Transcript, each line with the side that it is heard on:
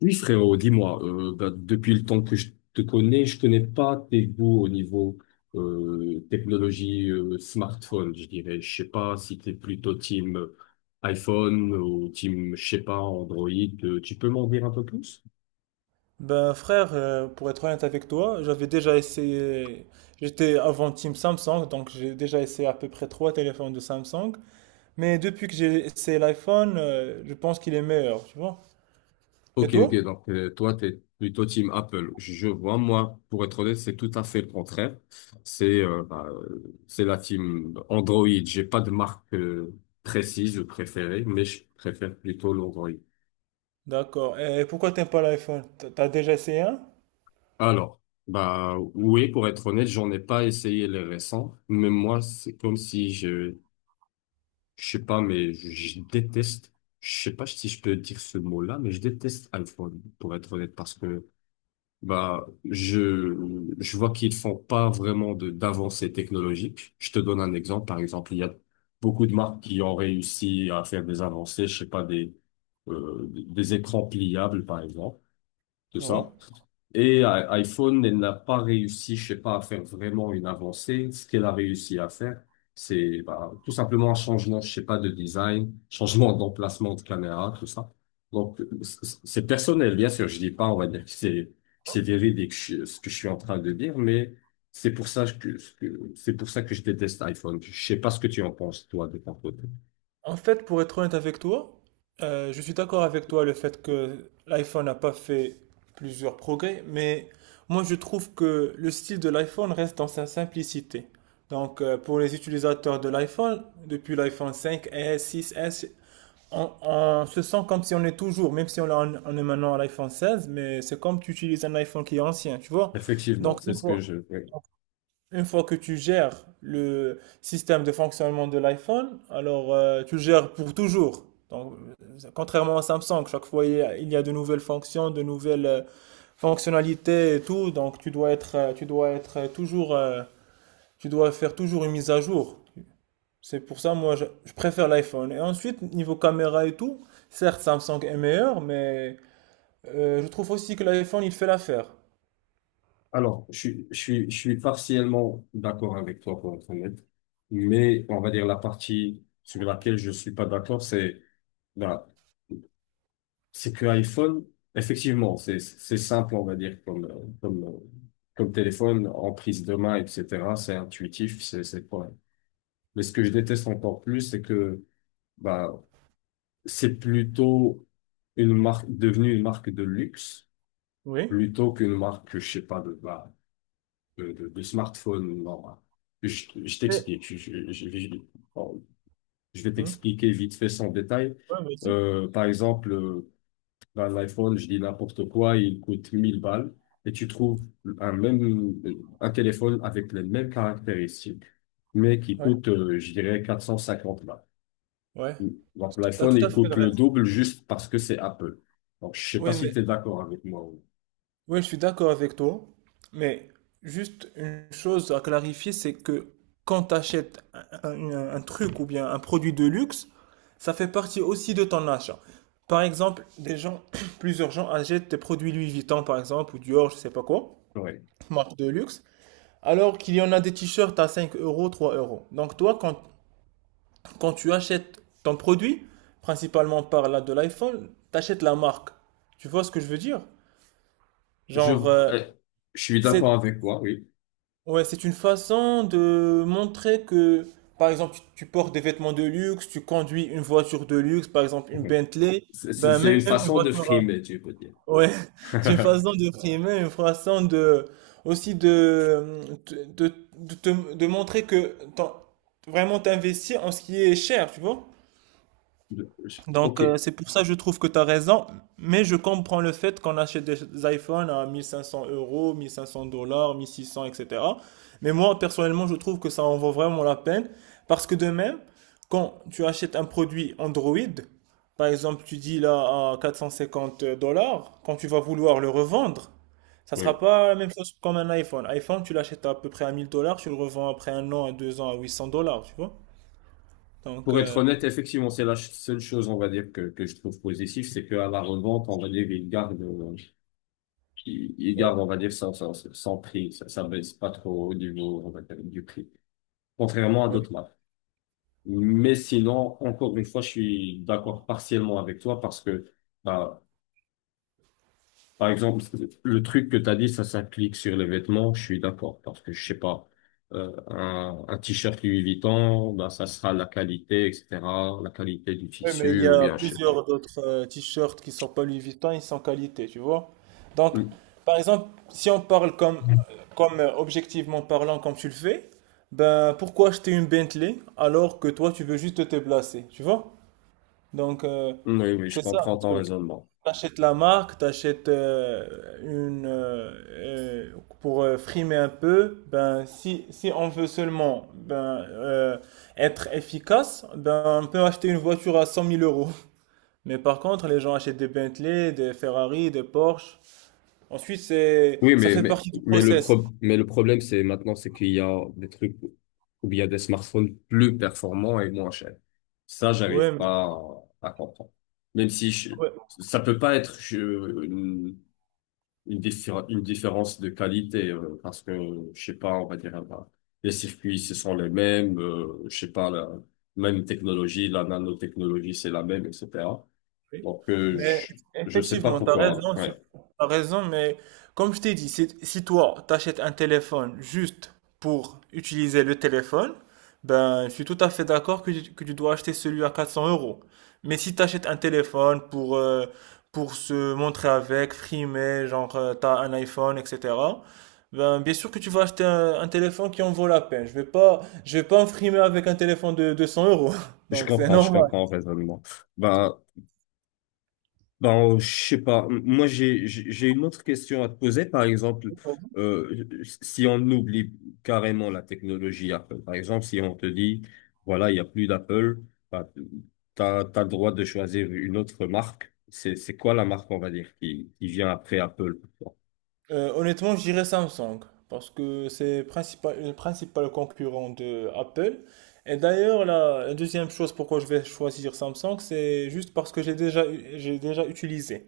left: Oui, frérot, dis-moi, bah, depuis le temps que je te connais, je connais pas tes goûts au niveau technologie smartphone, je dirais. Je sais pas si t'es plutôt team iPhone ou team, je sais pas, Android. Tu peux m'en dire un peu plus?
right: Ben frère, pour être honnête avec toi, j'avais déjà essayé, j'étais avant Team Samsung, donc j'ai déjà essayé à peu près trois téléphones de Samsung, mais depuis que j'ai essayé l'iPhone, je pense qu'il est meilleur, tu vois. Et
left: Ok, ok,
right: toi?
left: donc toi, t'es plutôt team Apple. Je vois, moi, pour être honnête, c'est tout à fait le contraire. C'est c'est la team Android. J'ai pas de marque précise ou préférée, mais je préfère plutôt l'Android.
right: D'accord. Et pourquoi t'aimes pas l'iPhone? T'as déjà essayé un?
left: Alors, bah oui, pour être honnête, j'en ai pas essayé les récents, mais moi, c'est comme si je sais pas, mais je déteste, je sais pas si je peux dire ce mot-là, mais je déteste iPhone, pour être honnête, parce que bah je vois qu'ils font pas vraiment de d'avancées technologiques. Je te donne un exemple, par exemple, il y a beaucoup de marques qui ont réussi à faire des avancées, je sais pas, des écrans pliables, par exemple de
right: Oui.
left: ça. Et iPhone, elle n'a pas réussi, je sais pas, à faire vraiment une avancée. Ce qu'elle a réussi à faire, c'est bah, tout simplement un changement, je sais pas, de design, changement d'emplacement de caméra, tout ça. Donc, c'est personnel, bien sûr. Je dis pas, on va dire que c'est véridique, ce que je suis en train de dire, mais c'est pour ça c'est pour ça que je déteste iPhone. Je sais pas ce que tu en penses, toi, de ton côté.
right: En fait, pour être honnête avec toi, je suis d'accord avec toi le fait que l'iPhone n'a pas fait plusieurs progrès, mais moi je trouve que le style de l'iPhone reste dans sa simplicité. Donc pour les utilisateurs de l'iPhone, depuis l'iPhone 5, s six, on se sent comme si on est toujours, même si on est maintenant à l'iPhone 16. Mais c'est comme tu utilises un iPhone qui est ancien, tu vois.
left: Effectivement,
right: Donc
left: c'est
right: une
left: ce que
right: fois,
left: je.
right: une fois que tu gères le système de fonctionnement de l'iPhone, alors tu le gères pour toujours. Donc, contrairement à Samsung, chaque fois il y a de nouvelles fonctions, de nouvelles fonctionnalités et tout, donc tu dois être toujours, tu dois faire toujours une mise à jour. C'est pour ça, moi, je préfère l'iPhone. Et ensuite, niveau caméra et tout, certes, Samsung est meilleur, mais je trouve aussi que l'iPhone, il fait l'affaire.
left: Alors, je suis partiellement d'accord avec toi pour être honnête, mais on va dire la partie sur laquelle je suis pas d'accord, c'est voilà, c'est que iPhone, effectivement, c'est simple, on va dire, comme téléphone en prise de main, etc. C'est intuitif, c'est pas. Mais ce que je déteste encore plus, c'est que bah c'est plutôt une marque devenue une marque de luxe
right: Oui.
left: plutôt qu'une marque, je sais pas, de bas, de smartphone. Non. Je
right: Mais-
left: t'explique. Je vais Bon, je vais
right: Hein.
left: t'expliquer vite fait sans détail.
right: Ouais, vas-y.
left: Par exemple, dans l'iPhone, je dis n'importe quoi, il coûte 1000 balles et tu trouves un même un téléphone avec les mêmes caractéristiques, mais qui
right: Ouais.
left: coûte, je dirais, 450 balles.
right: Ouais,
left: Donc
right: t'as
left: l'iPhone,
right: tout à
left: il
right: fait
left: coûte
right: le
left: le
right: reste.
left: double juste parce que c'est Apple. Donc je sais pas
right: Oui,
left: si
right: mais
left: tu es d'accord avec moi,
right: oui, je suis d'accord avec toi. Mais juste une chose à clarifier, c'est que quand tu achètes un truc ou bien un produit de luxe, ça fait partie aussi de ton achat. Par exemple, des gens, plusieurs gens achètent des produits Louis Vuitton, par exemple, ou Dior, je sais pas quoi,
left: Ouais.
right: marque de luxe, alors qu'il y en a des t-shirts à 5 euros, 3 euros. Donc toi, quand tu achètes ton produit, principalement par là de l'iPhone, tu achètes la marque. Tu vois ce que je veux dire?
left: Je,
right: Genre,
left: euh, je suis
right: c'est,
left: d'accord avec toi, oui.
right: ouais, c'est une façon de montrer que, par exemple, tu portes des vêtements de luxe, tu conduis une voiture de luxe, par exemple une Bentley,
left: C'est c'est-
right: ben
left: c'est une
right: même une
left: façon de
right: voiture.
left: frimer, tu peux dire.
right: Ouais, c'est une façon de primer, une façon de, aussi de, de montrer que vraiment t'investis en ce qui est cher, tu vois?
left: Ok,
right: Donc, c'est pour ça je trouve que tu as raison, mais je comprends le fait qu'on achète des iPhones à 1500 euros, 1500 dollars, 1600, etc. Mais moi, personnellement, je trouve que ça en vaut vraiment la peine parce que de même, quand tu achètes un produit Android, par exemple, tu dis là à 450 dollars, quand tu vas vouloir le revendre, ça
left: oui.
right: sera pas la même chose comme un iPhone. iPhone, tu l'achètes à peu près à 1000 dollars, tu le revends après un an, à 2 ans à 800 dollars, tu vois. Donc,
left: Pour être honnête, effectivement, c'est la seule chose, on va dire, que je trouve positive, c'est qu'à la revente, on va dire, il garde, il garde, on va dire, son prix. Ça baisse pas trop au niveau, on va dire, du prix. Contrairement à
right: ouais.
left: d'autres marques. Mais sinon, encore une fois, je suis d'accord partiellement avec toi parce que, bah, par exemple, le truc que tu as dit, ça s'applique sur les vêtements, je suis d'accord, parce que je sais pas, un t-shirt Louis Vuitton, ben, ça sera la qualité, etc., la qualité du
right: Oui, mais il y
left: tissu, ou
right: a
left: bien, je sais pas.
right: plusieurs d'autres t-shirts qui sont pas Louis Vuitton, ils sont qualité, tu vois. Donc,
left: Mm.
right: par exemple, si on parle comme, comme objectivement parlant, comme tu le fais, ben pourquoi acheter une Bentley alors que toi tu veux juste te placer, tu vois? Donc,
left: Oui, oui, je
right: c'est ça
left: comprends
right: le
left: ton
right: truc.
left: raisonnement.
right: T'achètes la marque, t'achètes une euh, pour frimer un peu. Ben si on veut seulement ben être efficace, ben on peut acheter une voiture à cent mille euros. Mais par contre, les gens achètent des Bentley, des Ferrari, des Porsche. Ensuite, c'est,
left: Oui,
right: ça
left: mais,
right: fait
left: mais,
right: partie du
left: mais le
right: process.
left: pro, mais le problème, c'est maintenant, c'est qu'il y a des trucs, ou bien des smartphones plus performants et moins chers. Ça, j'arrive
right: Ouais.
left: pas à comprendre. Même si je, ça peut pas être, je, une différence de qualité, parce que je sais pas, on va dire, bah les circuits ce sont les mêmes, je sais pas, la même technologie, la nanotechnologie c'est la même, etc.
right: Oui.
left: Donc,
right: Mais
left: je sais pas
right: effectivement,
left: pourquoi.
right: tu
left: Ouais,
right: as raison, mais comme je t'ai dit, si toi, t'achètes un téléphone juste pour utiliser le téléphone, ben, je suis tout à fait d'accord que, que tu dois acheter celui à 400 euros. Mais si tu achètes un téléphone pour se montrer avec, frimer, genre, t'as un iPhone, etc., ben, bien sûr que tu vas acheter un téléphone qui en vaut la peine. Je vais pas me frimer avec un téléphone de 200 euros.
left: je
right: Donc, c'est
left: comprends je
right: normal.
left: comprends le raisonnement. Ben Ben, je sais pas. Moi, j'ai une autre question à te poser. Par exemple, euh, si on oublie carrément la technologie Apple, par exemple, si on te dit, voilà, il n'y a plus d'Apple, bah, t'as le droit de choisir une autre marque. C'est quoi la marque, on va dire, qui vient après Apple pour toi?
right: Honnêtement, je dirais Samsung, parce que c'est principal, le principal concurrent de Apple. Et d'ailleurs, la deuxième chose pourquoi je vais choisir Samsung, c'est juste parce que j'ai déjà, j'ai déjà utilisé.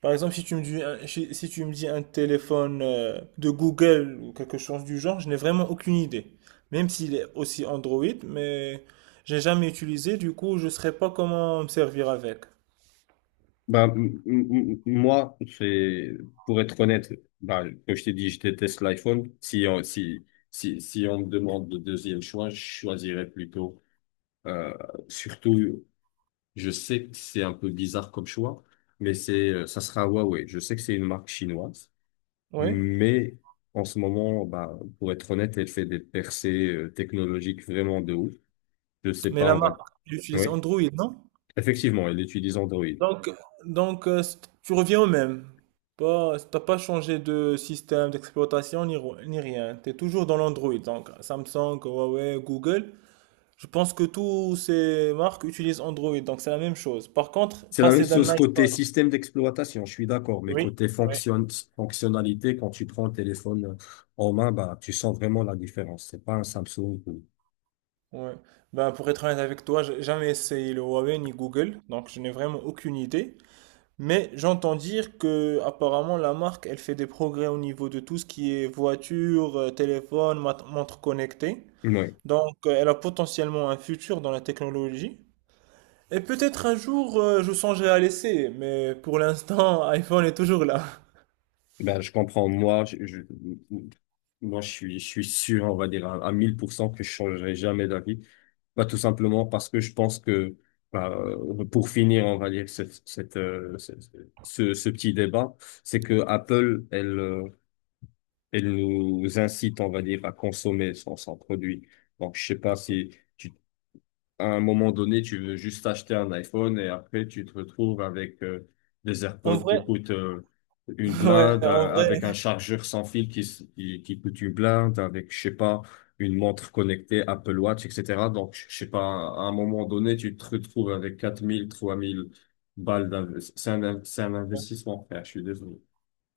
right: Par exemple, si tu me dis un, si, si tu me dis un téléphone de Google ou quelque chose du genre, je n'ai vraiment aucune idée. Même s'il est aussi Android, mais j'ai jamais utilisé, du coup, je ne saurais pas comment me servir avec.
left: Ben, moi, c'est, pour être honnête, bah comme je t'ai dit, je déteste l'iPhone. Si on me demande le deuxième choix, je choisirais plutôt, euh, surtout. Je sais que c'est un peu bizarre comme choix, mais c'est, ça sera Huawei. Je sais que c'est une marque chinoise,
right: Oui,
left: mais en ce moment, bah, pour être honnête, elle fait des percées technologiques vraiment de ouf. Je sais
right: mais
left: pas,
right: la
left: on va.
right: marque, elle utilise
left: Oui,
right: Android, non?
left: effectivement, elle utilise Android.
right: Donc, donc euh, c- tu reviens au même. Pas, T'as pas changé de système d'exploitation ni rien. Tu es toujours dans l'Android. Donc, Samsung, Huawei, Google. Je pense que toutes ces marques utilisent Android. Donc, c'est la même chose. Par contre,
left: C'est la même
right: passer d'un
left: chose côté
right: iPhone.
left: système d'exploitation, je suis d'accord, mais
right: Oui,
left: côté
right: oui.
left: fonctionnalité, quand tu prends le téléphone en main, bah, tu sens vraiment la différence. C'est pas un Samsung,
right: Ouais. Ben, pour être honnête avec toi, j'ai jamais essayé le Huawei ni Google. Donc, je n'ai vraiment aucune idée. Mais j'entends dire que apparemment la marque elle fait des progrès au niveau de tout ce qui est voiture, téléphone, montre connectée.
left: Ouais.
right: Donc, elle a potentiellement un futur dans la technologie. Et peut-être un jour, je songerai à l'essayer, mais pour l'instant, iPhone est toujours là.
left: Ben, je comprends. Moi, je suis sûr, on va dire, à 1000% que je changerai jamais d'avis. Bah, tout simplement parce que je pense que, bah, pour finir, on va dire, cette, cette, ce, ce ce petit débat, c'est que Apple, elle, et nous incite, on va dire, à consommer son produit. Donc, je sais pas si tu, à un moment donné, tu veux juste acheter un iPhone et après, tu te retrouves avec des
right: En
left: AirPods
right: vrai,
left: qui coûtent une
right: ouais,
left: blinde,
right: en vrai,
left: avec un chargeur sans fil qui coûte une blinde, avec, je sais pas, une montre connectée, Apple Watch, etc. Donc, je sais pas, à un moment donné, tu te retrouves avec 4 000, 3 000 balles d'investissement. C'est un investissement, frère, je suis désolé.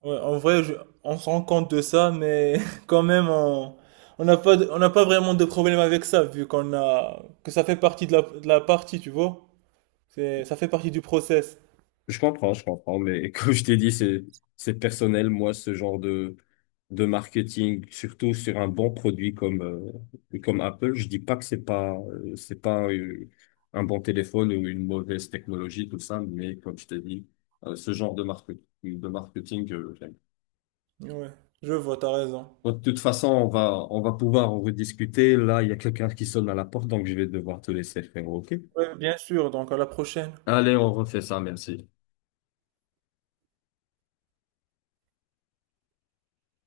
right: ouais, en vrai, on se rend compte de ça, mais quand même, on n'a pas, on n'a pas vraiment de problème avec ça, vu qu'on a, que ça fait partie de la partie, tu vois. Ça fait partie du process.
left: Je comprends, mais comme je t'ai dit, c'est personnel, moi, ce genre de marketing, surtout sur un bon produit comme Apple, je dis pas que c'est pas un bon téléphone ou une mauvaise technologie, tout ça, mais comme je t'ai dit, ce genre de marketing, j'aime.
right: Ouais, je vois, t'as raison.
left: Bon, de toute façon, on va pouvoir en rediscuter. Là, il y a quelqu'un qui sonne à la porte, donc je vais devoir te laisser, frérot, ok?
right: Ouais, bien sûr, donc à la prochaine.
left: Allez, on refait ça, merci.